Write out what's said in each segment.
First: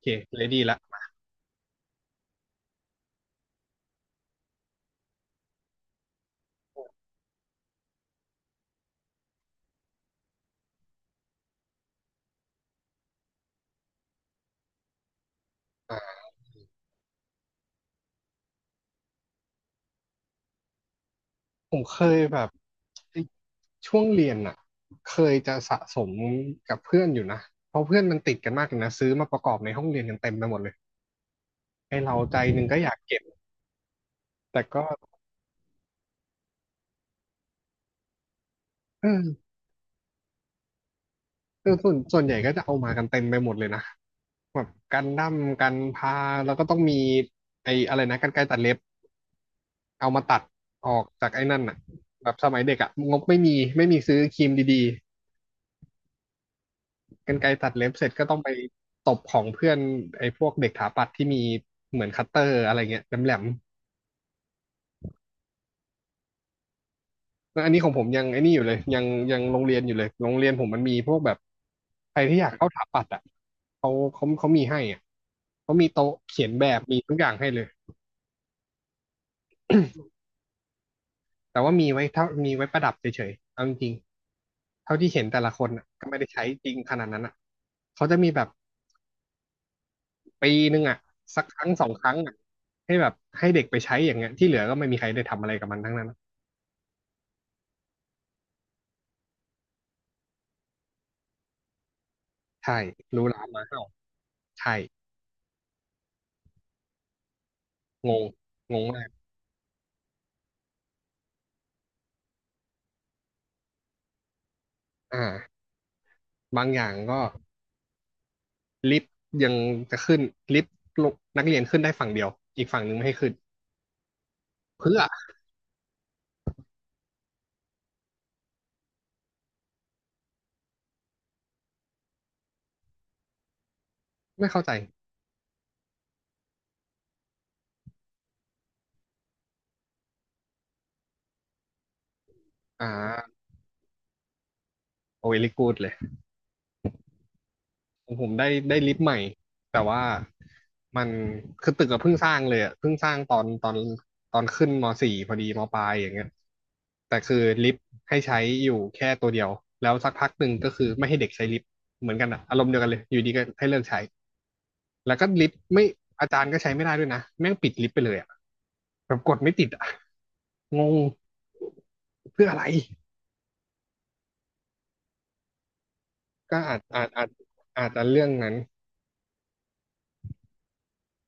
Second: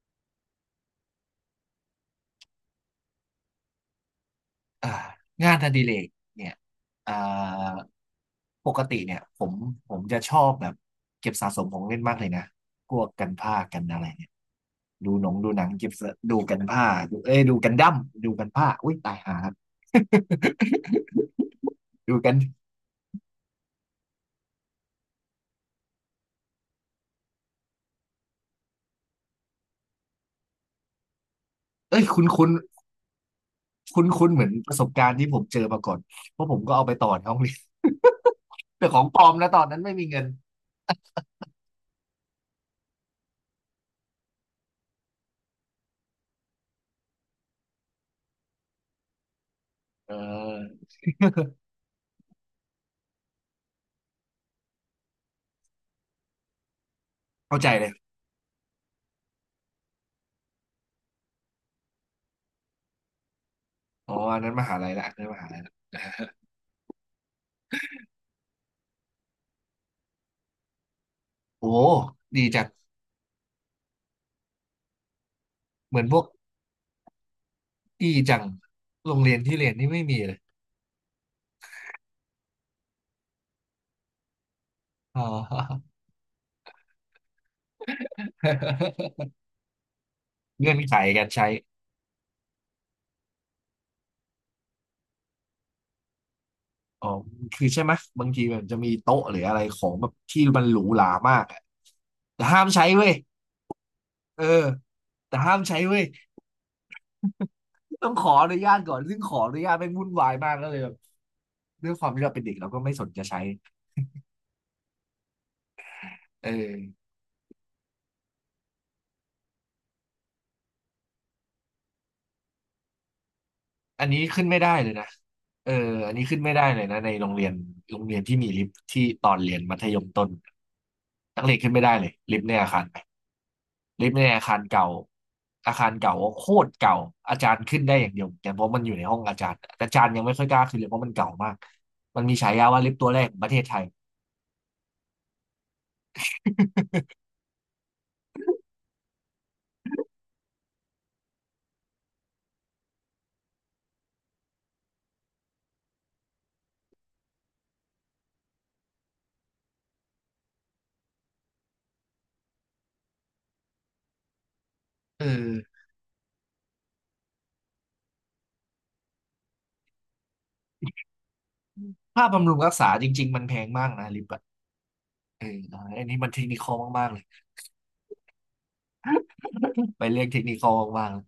เคเลดี้ละอ่างานอดิเรกเนี่ยอ่าปกติเนี่ยผมจะชอบแบบเก็บสะสมของเล่นมากเลยนะพวกกันผ้ากันอะไรเนี่ยดูหนังเก็บอ่สะาดูกันผ้าดูเอ้ยดูกันดั้มดูกันผ้าอุ้ยตายหาครับ ผมเค ดูยกันแบบช่วงเรียนอ่ะเคยจะสะสมกับเพื่อนอยู่นะเพราะเพื่อนมันติดกันมากเลยนะซื้อมาประกอบในห้องเรียนกันเต็มไปหมดเลยไอ้เอ้ยเราคุ้นใจคุ้นหนึ่งก็อยากเก็บคุ้นคุ้นเหมือนแต่ประก็สบการณ์ที่ผมเจอมาก่อนเพราะผมก็เอาไปต่อในห้องเรียน แต่ขอเองปลอมนะอตอนนั้นไม่มีเงินเออส่วนใหญ่ก็จะเอามากันเต็มไปหมดเลยนะแบบกันดั้มกันพาแล้วก็ต้องมีไอ้อะไรนะกรรไกรตัดเล็บเอาเอมาตัดอออกจากไอ้นั่นอ่ะแบบสมัยเด็กอ่ะงบไม่มีไม่มีซื้อครีมดี กรรไกรเข้าใจตัดเลเล็ยบเสร็จก็ต้องไปตบของเพื่อนไอ้พวกเด็กถาปัดที่มีเหมือนคัตเตอร์อะไรเงี้ยแหลมอ๋ออันนั้นมหาลัยละอันนั้นมหาลัยละๆแล้วอันนี้ของผมยังไอ้นี่อยู่เลยยังยังโรงเรียนอยู่เลยโรงเรียนผมมันมีพวกแบบโอ้ใครที่ดีอยากจัเข้าถางปัดอ่ะเขาเขามีให้อ่ะเขามีเหมือนโต๊ะพวก เขียนแบบมีทุกอย่างให้เลยดีจังโรงเรียนที่เรียนนี่ไม่มีเลยแต่ว่ามีไว้เท่ามีไว้ประดับเฉยๆเอาจริงๆเท่าที่อ๋เห็นแต่ละคนน่ะอ ก็ไม่ได้ใช้จริงขนาดนั้นอ่ะเขาจะมีแบบ ปีเงื่หอนนึ่งไขอ่ะการสักใช้ครั้งสองครั้งอ่ะให้แบบให้เด็กไปใช้อย่างเงี้ยที่เหลือก็ไม่มีใครได้ทำอะไรกับมันทั้งนั้นอ๋อคือใช่ไหมบางทีมันจะมีโต๊ะหรืออะไรของแบบที่มันหรูหรามากอะแต่ห้ามใช่ใช้เว้ยรู้ร้านมาเห่าเออใช่แต่ห้ามใช้เว้ยต้องงขงออนุญางตงก่อนมากซึ่งขออนุญาตไม่งวุ่นวายมากก็เลยแบบด้วยความที่เราเป็นเด็กเราก็ไม่สนจะใช้อ่าเออบางอย่างก็ลิฟต์ยังจะขึ้นลิฟต์ลงนักเรียนขึ้นได้ฝั่งเดียวอีกฝั่งหนึ่งไม่ให้ขึ้นอันนี้ขึ้นไม่ได้เลยเพื่อนะเอออันนี้ขึ้นไม่ได้เลยนะในโรงเรียนโรงเรียนที่มีลิฟท์ที่ตอนเรียนมัธยมต้นนักเรียนขึ้นไม่ได้เลยลิฟต์ในอาคาร ลิฟต์ในอาไม่คารเข้าใจเก่าอาคารเก่าโคตรเก่า อาจารย์ขึ้นได้อย่างเดียวแต่เพราะมันอยู่ในห้องอาจารย์แต่อาจารย์ยังไม่ค่อยกล้าขึ้นเลยเพราะมันเก่ามาก มันมีฉายาว่าอ่ลิฟต์ตัวแรกขอางประเทศไทย โอเวลิกูดเลย ของผมได้ลิฟต์ใหม่แต่ว่ามันคือตึกก็เพิ่งสร้างเลยอ่ะเพิ่งสร้างตอนขึ้นมสี่พอดีมปลายอย่างเงี้ยแต่คือลิฟต์ให้ใช้อยู่แค่ตัวเดียวแล้วสักพักหนึ่งก็คือไม่ให้เด็กใช้ลิฟต์เหมือนกันอ่ะอารมณ์เดียวกันเลยอยู่ดีก็ให้เลิกใช้แล้วเอก็ลิฟต์อไม่อาจารย์ก็ใช้ไม่ได้ด้วยนะแม่งปิดลิฟต์ไปเลยอะแบบกดไม่ติดอ่ะงงค่าเพื่บำอรุอะงไรรักษาจริงๆมันแพงมากนะลิปอะเอออันนี้มันเทคนิก็คอลอาจอามาจกๆเลยอาจอาจจะเรื่องนั้น ไปเรื่องเทคนิคอลมากๆเลย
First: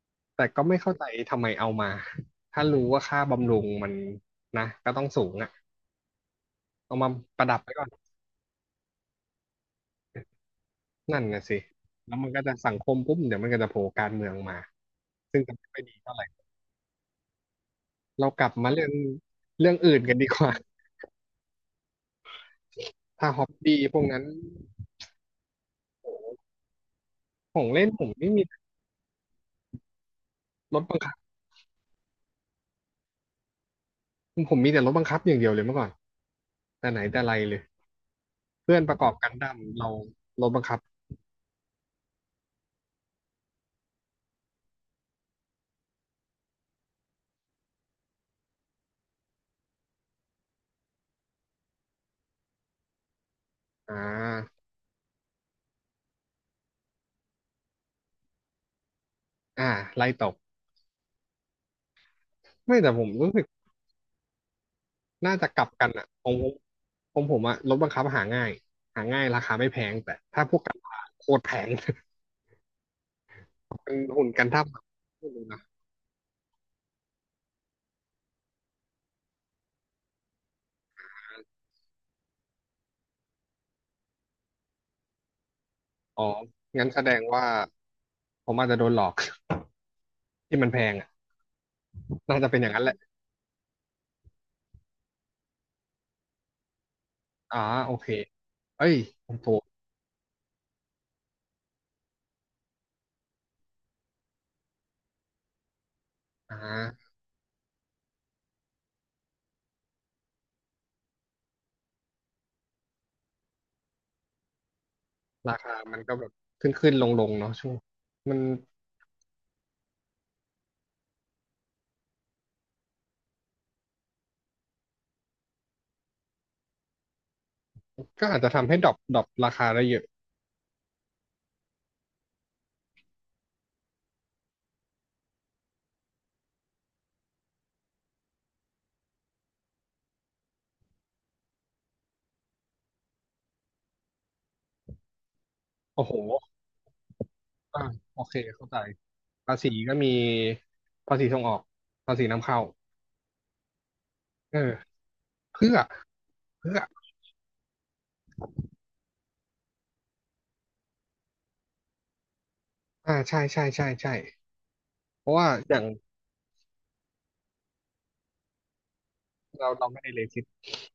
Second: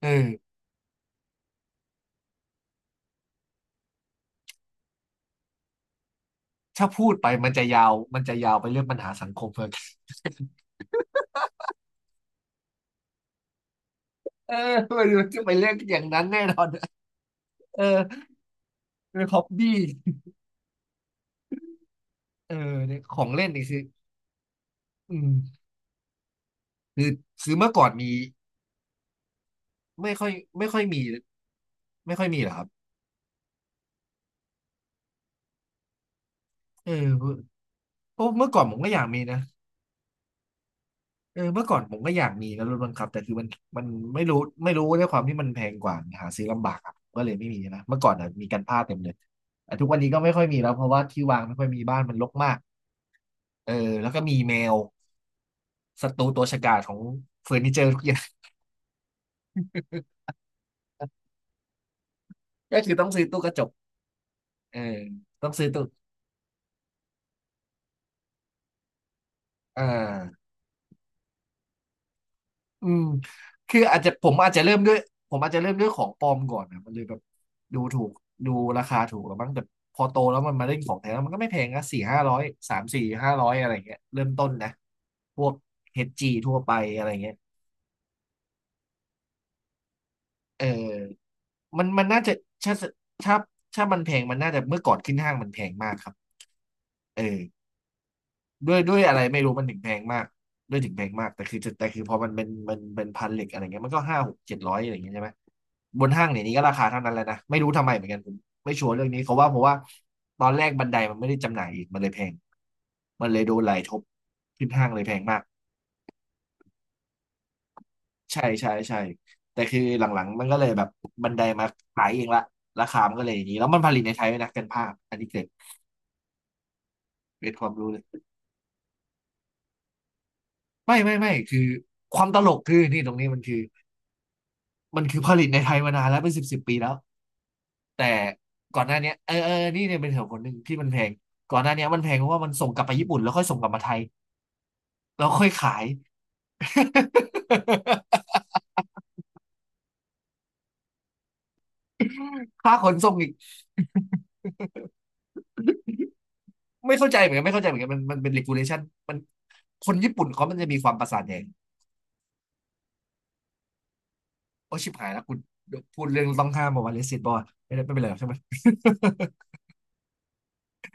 เออแต่ก็ไม่เข้าใจทำไมเอามา ถ้ารู้ว่าค่าบำรุงมันนะก็ต้องสูงอ่ะถ้าเอาพูมาดไปปมัระนดับจะไว้ยาก่อว นมันจะยาวไปเรื่องปัญหาสังคมเลย นั่นนะสิแล้วมันก็จะสังคมปุ๊บเดี๋ยวมันก็จะโผล่การเมือง เอมาอมันซึ่จะงไปจะไม่เรื่องค่อยดีอย่างเท่าไหนั้ร่นแน่นอนเออเรากลับมาเรื่องเป็นฮ็อบเรื่บี้องอื่นกันดีกว่า เออเนี่ยของถ้าฮเล่อนบนี่บี้พวกนั้นอืมคือคือของเมื่อก่เล่อนนผมมี ไม่มีไม่ค่อยไม่รค่อถยบัมีงคับไม่ค่อยมีเหรอครับผมมีแต่รถบังคับอย่างเดียวเลยเมื่อก่อนเอแต่ไหนอแต่ไรเลยเพราะเมื่อก่อนผเพื่มอนก็ปอระยากกอบมีกันนะดั้มเรารถบังคับเออเมื่อก่อนผมก็อยากมีนะรถบังคับแต่คือมันไม่รู้ไม่รู้ด้วยความที่มันแพงกว่าหาซื้อลำบากครับก็เลยไม่มีนะเมื่อก่อนอ่ะมีกันพลาดเต็มเลยแต่ทุกวันนี้ก็ไม่ค่อยมีแล้วเพราะว่าที่วางไม่ค่อยมีบ้านมันรกมากเอออ่แล้วก็มีแมาวศัตรูตัวฉกาจของเฟอร์นิเจอร์ทุกอย่าง อ่าไล่ต กไม่ก็คืแต่อผต้อมงซื้อรู้ตู้สึกก ระจกเออน่าต้จะองกซื้ลัอบตู้กันอ่ะของผมของผมอะรถบังคับหาง่าย หาง่ายราคาไม่แพอ่งแต่ถ้าา พวกกันพาโคตรแพง อืมคือ เป็อานจจะหุ่นกันท่าแบบไม่ผมรู้อาจนะจะเริ่มด้วยของปลอมก่อนนะมันเลยแบบดูถูกดูราคาถูกแล้วมั้งแต่พอโตแล้วมันมาเล่นของแท้แล้วมันก็ไม่แพงนะสี่ห้าร้อยสามสี่ห้าร้อยอะไรเงี้ยเริ่มต้นนะพวกเฮดอ๋อจีทั่วไปงั้นแสอะไรดงเงี้ยว่าผมอาจจะโดนหลอก ที่เออมันแพงอ่ะมันน่าจะน่าจะเป็นอย่างถ้านั้นแหละถ้าถ้ามันแพงมันน่าจะเมื่อก่อนขึ้นห้างมันแพงมากครับเออ อ๋อโอเคด้วยเอ้ด้ย วยอะไรผมไม่รู้ถูมักนถึงแพงมากด้วยถึงแพงมากแต่คือพอมันเป็นพันเหล็กอะไรเงี้ยมันก็ห้าหกเจ็ดร้อยอะไรอย่างเงี้ยใช่ไหมบนห้างเนี่ยนี้อ่ก็ราคาเท่าานั้นแหละนะไม่รู้ทำไมเหมือนกันผมไม่ชัวร์เรื่องนี้เขาว่าเพราะว่าตอนแรกบันไดมันไม่ได้จำหน่ายอีกมันเลยแพงมันเลยโดนไหลทบขึ้นห้างเลยแพงมากราคามันก็แบบขึ้นขึ้นลงลงเนาะช่วงมันใช่ใช่ใช่แต่คือหลังๆมันก็เลยแบบบันไดมาขายเองละราคามันก็เลยอย่างนี้แล้วมันผลิตในไทยด้วยนะเป็นภาพอันนี้เกิดเป็นความรู้เลยก็อาจจะทำให้ดรอปราคาได้เยอะไม่ไม่ไม่คือความตลกคือนี่ตรงนี้มันคือ มันคือผลิตในไทยมานานแล้วเป็นสิบสิบปีแล้วแต่ก่อนหน้าเนี้ยเออเออนี่เนี่ยเป็นเหตุผลหนึ่งที่มันแพงก่อนหน้าเนี้ยมันแพงเพราะว่ามันส่งกลับไปญี่ปุ่นแล้วค่อยส่งกลับมาไทยแล้วค่อยขาย โอ้โหอ่าโอเค เข้าใจภาษีก็มีภาษีส่งออกภาษีนำเข้าค่าขนส่งอีกเออเพื่อ เพื่อไม่เข้าใจเหมือนกันไม่เข้าใจเหมือนกันมันเป็น regulation มันคนญี่ปุ่นเขามันจะมีความประสาทแดงใช่ใช่ใช่ใช่โอ้ชิบหายแล้วเพคุราะณว่าอเดี๋ยย่าวงพูดเรื่องต้องห้ามบอกว่าเลสิตบอลไม่ได้ไม่เป็นไรหรอกใช่ไหม เราไม่ได้เลสิต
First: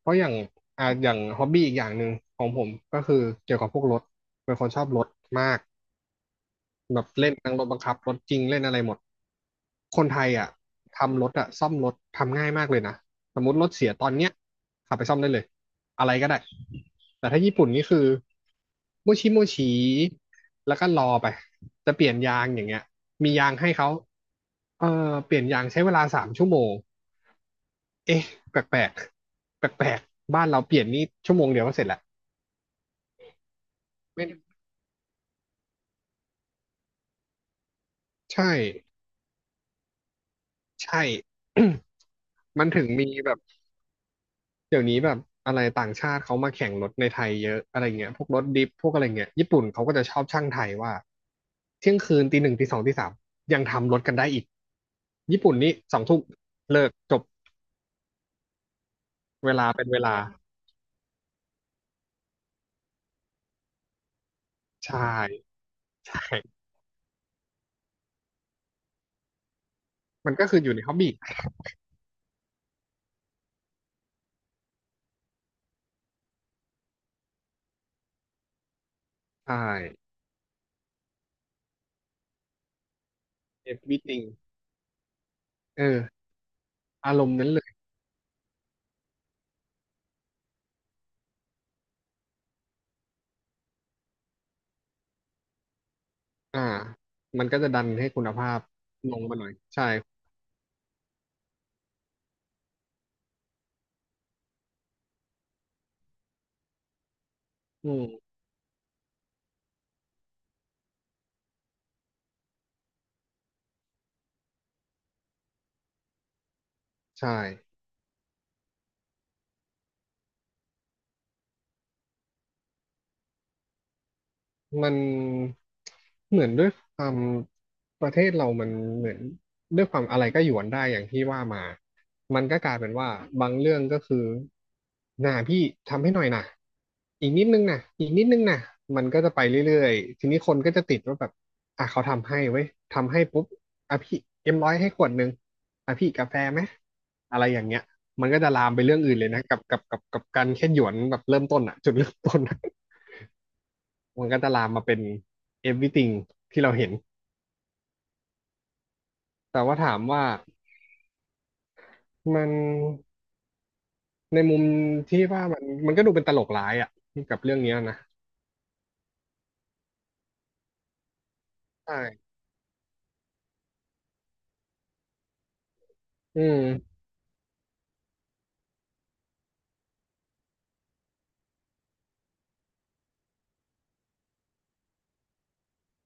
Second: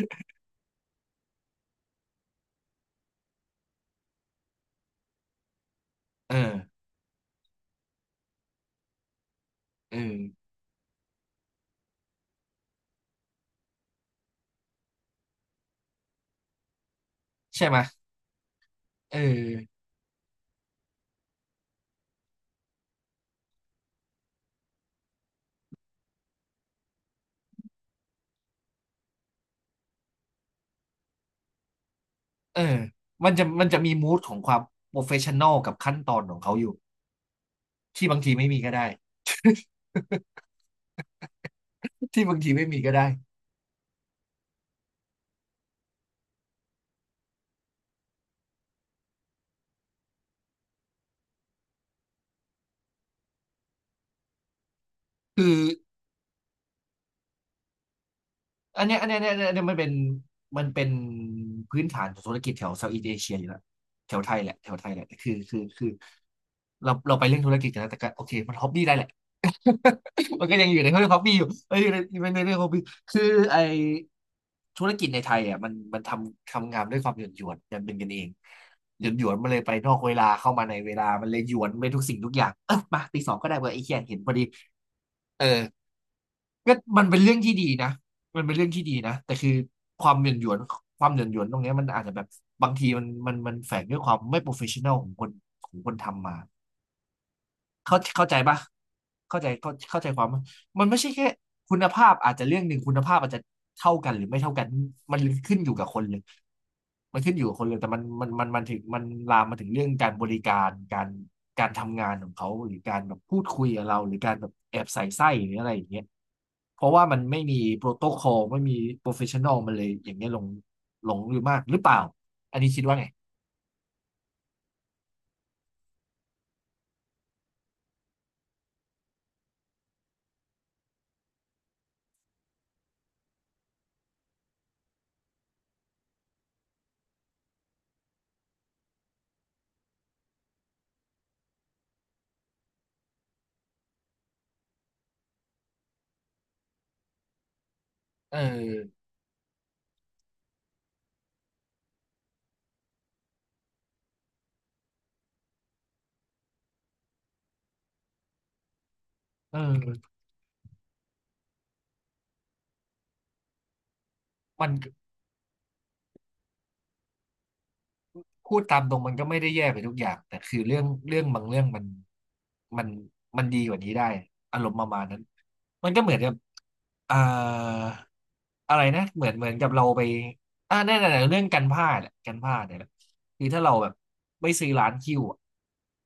เพราะอย่างอย่างฮอบบี้อีกอย่างหนึ่งของผมก็คือเกี่ยวกับพวกรถ เป็นคนชอบรถมาก เออแบบเล่นทั้งรถบังคับรถจริงเล่นอะไรหมด เออคนไทยอ่ะทำรถอ่ะซ่อมรถทำง่ายมากเลยนะสมมติรถเสียตอนเนี้ยขับไปซ่อมได้เลยอะไรก็ได้แต่ถ้าญี่ใช่ปุ่นไหมนี่คือโมเอชิโมชิอแล้วก็รอไปจะเปลี่ยนยางอย่างเงี้ยมียางให้เขาเออเปลี่ยนยางใช้เวลา3 ชั่วโมงเอ๊ะแปลกแปลกแปลกแปลกๆบ้านเราเปลี่ยนนี่ชั่วโมงเดียวก็เสร็จแล้วเออมันจะมีมูดไม่ของความโปรเฟชชั่น a ลกับขั้นตอนของเขาอยู่ ที่บางทีใช่ไม่มีก็ได้ใช่ ที่บางที มัไม่นมีถึงก็มีได้แบบ เดี๋ยวนี้แบบอะไรต่างชาติเขามาแข่งรถในไทยเยอะอะไรเงี้ยพวกรถดิฟพวกอะไรเงี้ย ญี่ปุ่นเขาก็จะชอบช่างไทยว่าเที่ยงคืนตี 1 ตี 2 ตี 3ยังทำรถกันได้อีกญี่คือปุ่นนี่2 ทุ่มเลิกจบอันเนี้ยอันเนี้ยอันเนี้ยเวอันเนี้ยลามันเป็เป็นนเวลามันเป็นพื้นฐานของธุรกิจแถวเซาท์อีสเอเชียอยู่แล้วแถวไทยแหละแถวไทยแหใช่ละคือใช่เราไปเรื่องธุรกิจกันนะแต่ก็โอเคมันฮ็อบบี้ได้แหละ มัน มัก็นก็คือยัองอยู่ยู่ในใน ฮ อบเรื่อบี้งฮ็อบบี้อยู่เอ้ยอยู่ันในเรื่องฮ็อบบี้คือไอธุรกิจในไทยอ่ะมันทำงานด้วยความหยวนหยวนกันเป็นกันเองหยวนหยวนมันใช่ เลยไปนอกเวลาเข้ามาในเวลามันเลยหยวนไปทุกสิ่งทุกอย่างเออมาตีสองก็ได้เว้ยไอ้เหี้ยเห็น everything พอดีเออ เออก็มันอาเป็นรมเรื่อณ์งนั้นที่เลดียนะมันเป็นเรื่องที่ดีนะ แต่คือความเหย่อนหยวนความเหย่อนหยวนตรงเนี้ยมันอาจจะแบบบางทีมันแฝงด้วยความไม่โปรเฟชชั่นอลของคนของคนทำมา อ่ามันก็จะดันเข้าให้คุเข้าณใจภาปะพลงมาเข้าหใจน่อยเข้าใช่เข้าใจความปะมันไม่ใช่แค่คุณภาพอาจจะเรื่องหนึ่งคุณภาพอาจจะเท่ากันหรือไม่เท่ากันมันขึ้นอยู่กับคนเลยมันขึ้นอยู่กับคนเลยแต่อืมันมัมนมันมันถึงมันลามมาถึงเรื่องการบริการการทำงานของเขาหรือการแบบพูดคุยกับเราหรือการแบบแอบใส่ไส้หรืออะไรอย่างเงี้ยเพราะว่ามันใช่ ไม่มีโปรโตคอลไม่มีโปรเฟชชั่นอลมันเลยอย่างเงี้ยหลงอยู่มากหรือเปล่าอันนี้คิดว่าไงมันเหมือนด้วยความประเทศเรามันเหมือนด้วยความอะไรก็หยวนได้อย่างที่ว่ามามันก็กลายเป็นว่าบางเรื่องก็คือน่ะพี่ทำให้หน่อยนะอีกนิดนึงนะอีกนิดนึงนะมันก็จะไปเรื่อยๆทีนี้คนก็จะติดว่าแบบอ่ะเขาทำให้เว้ยทำให้ปุ๊บอ่ะพี่เอ็มร้อยให้ขวดนึงอ่ะพี่กาแฟไหมอะไรอย่างเงี้ยมันเอก็จะลามไปเรื่อองอื่นเลยนะกับการแค่หยวนแบบเริ่มต้นอะจุดเริ่มต้นอะ มันก็จะลามมาเป็น everything ที่เราเห็น เอแต่ว่าถามอว่ามันในมุมมัน ที่ว่ามันก็ดูเป็นตลกร้ายอ่ะกับเรื่องเนี้ยนะพูดตามตรงมันก็ไม่ได้แย่ไปทุกอย่างแต่คือเรื่องบางเรื่องมันใช่มันมันดีกว่านี้ได้อารมณ์ประมาณนั้นมันก็เหมือนกับอืมเอ่ออะไรนะเหมือนกับเราไปอ่าแน่นอเรื่องกันผ้าดแหละกันผ้าดเนี่ยแหละคือถ้าเราแบบไม่ซื้อร้านคิวอะ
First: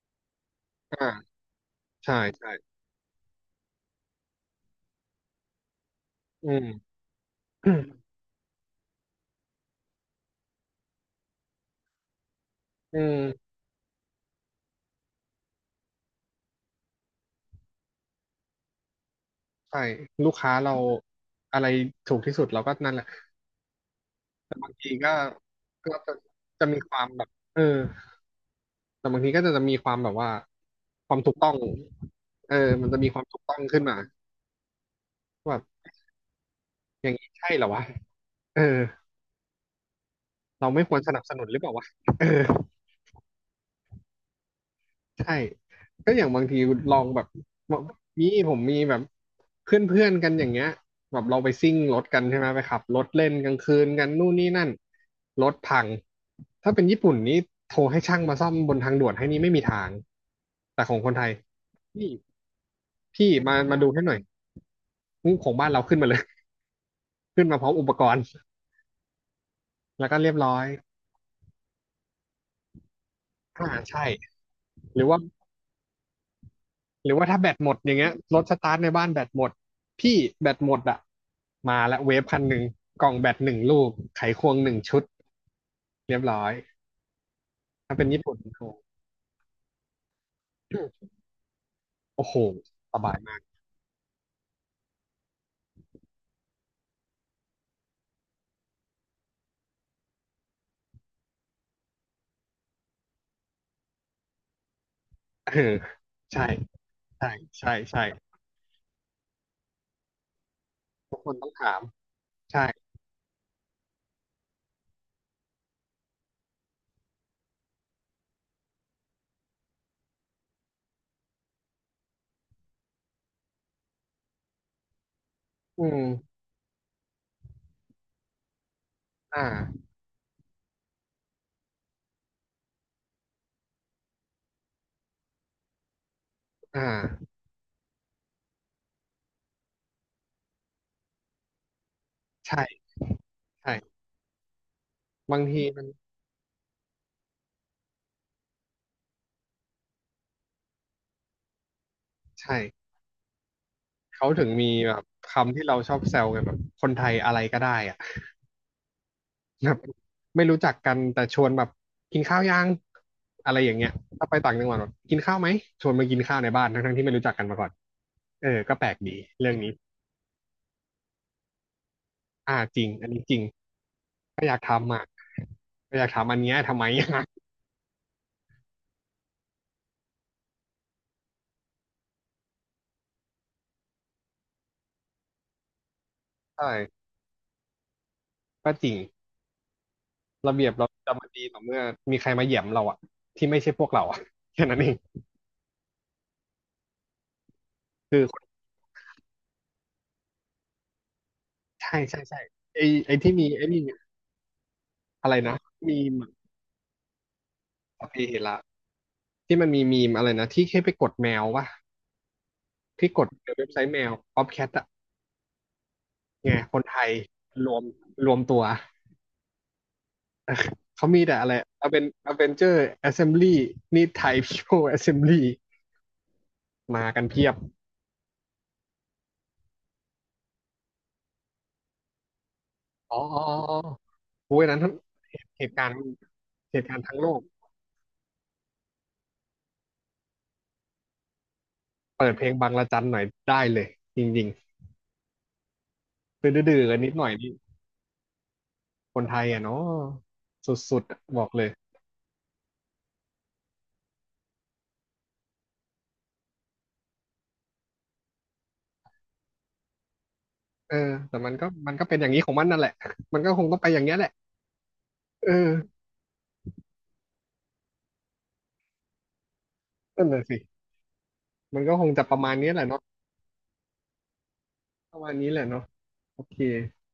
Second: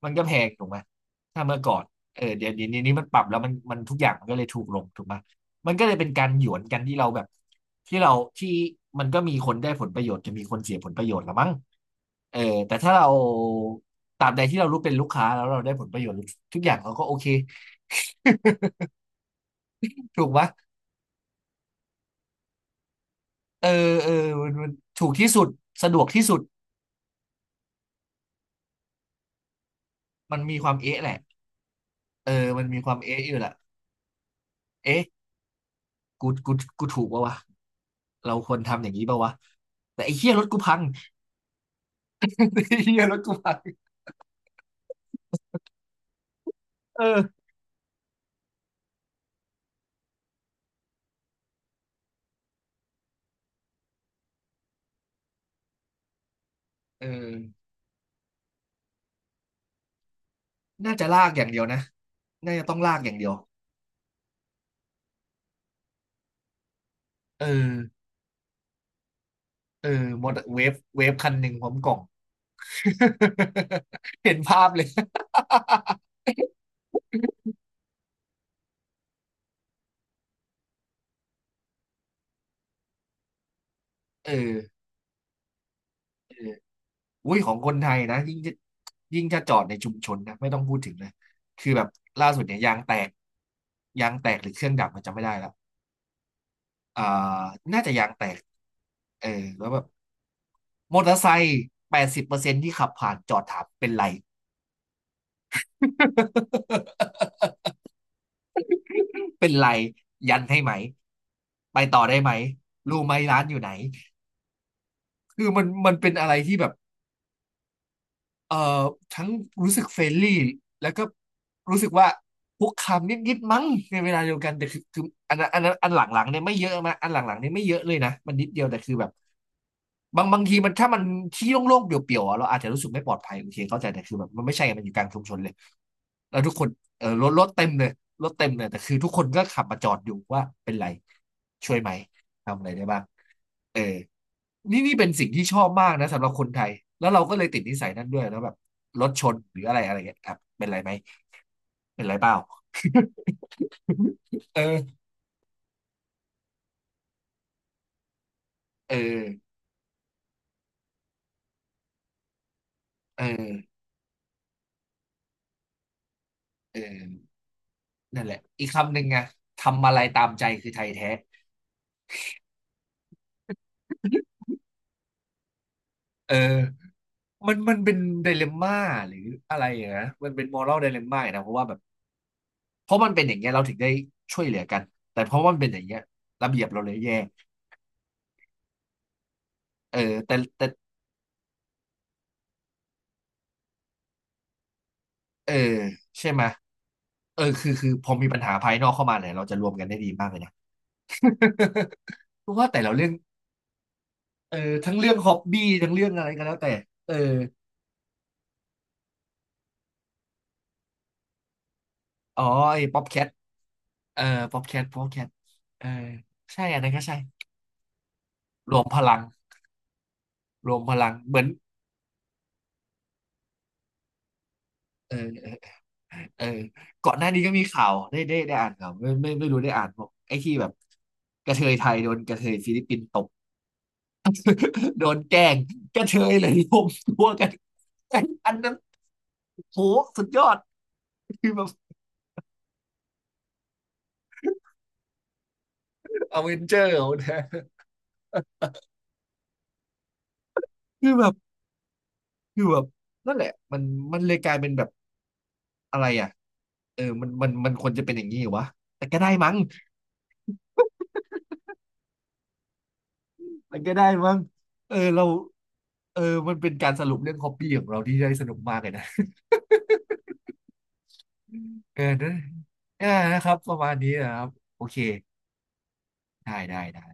มันก็แพงถูกไหมอ่าถ้าเมื่อก่อนใช่เออเดี๋ยใช่วเดี๋ยวนี้มันปรับแล้วมันทุกอย่างมันก็เลยถูกลงถูกไหมมันก็เลยเป็นการหยอืวนกันมที่เราแบบที่เราที่มันก็มีคนได้ผลประโยชน์จะมีคนเสียผลประโยชน์ละมั้ง เออแต่ถ้าอืเรามตรามใดที่เรารู้เป็นลูกค้าแล้วเราได้ผลประโยชน์ทุกอย่างเราก็โอเค ใช่ ถูกลูกปะค้าเราอะไรถูกที่สุดเราก็นั่นแหละ เออมันแต่มันบางทีถูก็กที่สุดสะก็ดวกจะที่สุดจะมีความแบบเออแต่บางทีก็จะมีความแบบว่ามันมีความเอ๊ะแหคละวามถูกต้องเออเออมันมีมัคนวาจะมมีคเอ๊ะวามอยู่ถูกแหละต้องขึ้นมาเอ๊ะว่าแบบกูกูถูอกย่างปะนี้วะใช่เหรอวะเราควเอรอ ทำอย่างนี้ปะวะแต่ไอ้เหี้ยรถกูเราพัง ไม่ควรสนับสนุนหรือเปล่าวะเออ ไอ้เหี้ยรถกูพังใช่ก็อย่างบางทีลเอองแบบอกมีผมมีแบบเพื่อนเพื่อนกันอย่างเงี้ยแบบเราไปซิ่งรถกันใช่ไหมไปขับรถเล่นกลางคืนกันนู่นนี่นั่นรถพังถ้าเป็นญี่เออปุ่นนี่โทรให้ช่างมาซ่อมบนทางด่วนให้นี่ไม่มีทางแต่ขน่าองจะคนไทลากยอย่างเดียวนะพี่น่าจะต้องลากอย่างเดียพี่วมามาดูให้หน่อยของบ้านเราขึ้นมาเลย เอขึ้อนมาพร้อมอุปกรณ์เออแล้วก็มอเรียบเตอร์ร้อเวยฟคันหนึ่งพร้อมกล่อง อ่าใช่ เห็นภาพเลยหรือว่า หรือว่าถ้าแบตหมดอย่างเงี้ยรถสตาร์ทในบ้านแบตหมดพี่แบตหมดอ่ะมาละเวฟพันหนึ่งกล่องแบตหนึ่งลูกไขเออควงหนึ่งชุดเรียบเออ ร้อยอุ้ยของคนไทถ้ายเป็นนะญี่ปุ่ยิ่น งจะยิ่งจะจอดในชุมชนนะไม่ต้องพูดถึงเลย คือแบบโอ้ล่าโหสุดโอ้เนี่ยโหยางแตสกบายมาก ยางแตกหรือเครื่องดับมันจำไม่ได้แล้วอ่าน่าจะยางแตกเออแล้วแบบมอเตอร์ไซค์80%ที่ขับผ่านจอดถามเป็นไร เออใช่ใช่ ใช่ใช่เป็นไรยันให้ไหมต้องถาไปมต่อได้ไหมใช่รู้ไหมร้านอยู่ไหนคือมันเป็นอะไรที่แบบ เอ่อทั้งรู้สึกเฟรนลี่แล้วก็รู้สึกว่าคุกคามนิดๆมั้งในเวลาเดียวกันแต่คืออันนั้นอือันหมลังๆเนี่ยไม่เยอะมาอันหลังๆเนี่ยไม่เยอะเลยนะมันนิดเดียวแต่คือแบบอ่าบางทีมันที่โล่งๆเปลี่ยวๆอะเราอาจจะรู้สึกไม่ปลอดภัยโอเคเข้าใจแต่คือแบบมันไม่ใช่ไงมันอยู่กลางชุมชนเลยแล้วทุกคนอ่เออรถารถเต็มเลยรถเต็มเลยแต่คือทุกคนก็ขับมาจอดอยู่ว่าเป็นไรช่วยไหมทำอะไรได้ใช่บ้าง ใช่เออนี่เป็นสิ่งบางที่ชทีอบมันมากนะสำหรับคนไทย แล้วเราก็เลยติดนิสัยนั้นด้วยแล้วแบบรถชนหรืออะไรอะไรเงี้ยครับเป็นไรไหมเป็นไรเปล่า ใช่เขาถึ งเอมีแบอบคำที่เราชอบแซวกันแบบคนไทยอะไรก็ได้อ่ะ เออแบบไม่รู้จักกันแต่ชวนแบบกินข้าวยังเออะไรออย่างเงี้ยถ้าไปต่างจังหวัดแบบกินข้าวไหมชวนมากินข้าวในบ้านเอทั้งๆที่ไม่รู้จักอกันมาก่อนนั่นแหละเอออีกก็แปลคำหกนึ่งดีไงเรื่องนี้ทำอะไรตามใจคือไทยแท้อ่าจริงอันนี้จริงก็อยากถามเออันเนี้ยทำไม อ มันมันเป็นไดเลมม่าหรืออะไรอย่างนะมันเป็นมอรัลไดเลมม่านะเพราะว่าแบบเพราะมันเป็นอย่างเงี้ยเราถึงได้ช่วยเหลือกันแต่เพราะว่ามันเป็นอย่างเงี้ยระเบียบเราเลยใช่แย่ก็จริงเออแต่ระแต่ เบียบเราจะมาดีต่อเมื่อมีใครมาเหยียบเราอะที่ไม่ใช่พวกเราอะ แค่นั้นเองเออใช่ไหมยเออคือพอคือมีคปัญนหาภายนอกเข้ามาเนี่ยเราจะรวมกันได้ดีมากเลยนะ ใช่ใช่ ใช่เพราะว่าแต่ไอเราเรื่อไองที่มีไอนี่เออทั้งเรื่องฮอะอไรบนะบี้ทั้งมีเรื่องมอะไรก็แล้วแต่เอออะเพเหระที่มันมีมอะไรนะที่แค่ไปกดแมววะอ๋อไอ้ป๊อปที่แคกดทในเว็บไซต์แมว เออ o ๊อ c ป๊แคอปทแคทอะ ป๊อปแคทเออไงใช่คอันนนั้นไทก็ยใช่รวมรวมตัว รวมพลังรว มพเขาลังมีเหแต่มือนอะไรเอาเป็นเจอร์แอสเซมบลีนี่ไทยพีโพแอสเซเออมบลีเออเออมาก่อนกัหนน้านี้เพียก็บมีข่าวได้อ่านข่าวไม่ไม่ไม่รู้ได้อ่านบอกไอ้ที่แบบกระเทยไทยโดนกระเทยฟิลิปปินส์อ๋ตอบ อ๋ออ๋อโอ้ยนั้น โดนแกล้งเหตุการกณ์ระเทยเลยรเหวมตุการณ์ทั้งตัโลวกกันอันนั้นโหสุดยอดคือแบบเปิดเพลงบังระจันหน่อยได้เลยจริงอๆดเวนเจื้ออๆร์กันนิดหน่อยนะนี่คนไทยอ่ะเนาะสุดคืๆออะแบบบอกเลยคือแบบนั่นแหละมันเลยกลายเป็นแบบอะไรอ่ะเออมันควรจะเป็นอย่างนี้เหรอวะแต่ก็ได้มั้งเออแต่มันก็เป็นอย่างนี้ของมันนั่นแหละมันก็คงมัต้อนงไปก็อได้ย่างเงี้ยแหละมั้งเออเราเออเออมันเป็นการสรุปเรื่องฮอปปี้ของเราที่ได้สนุกมากเลยนะนั่นแหละสิมันก็เออคงจะนะประมาณนี้แหละเนาะเออนะครับประมาณนี้นะครับโอเคประมาณนี้แหละเนาะโอเคได้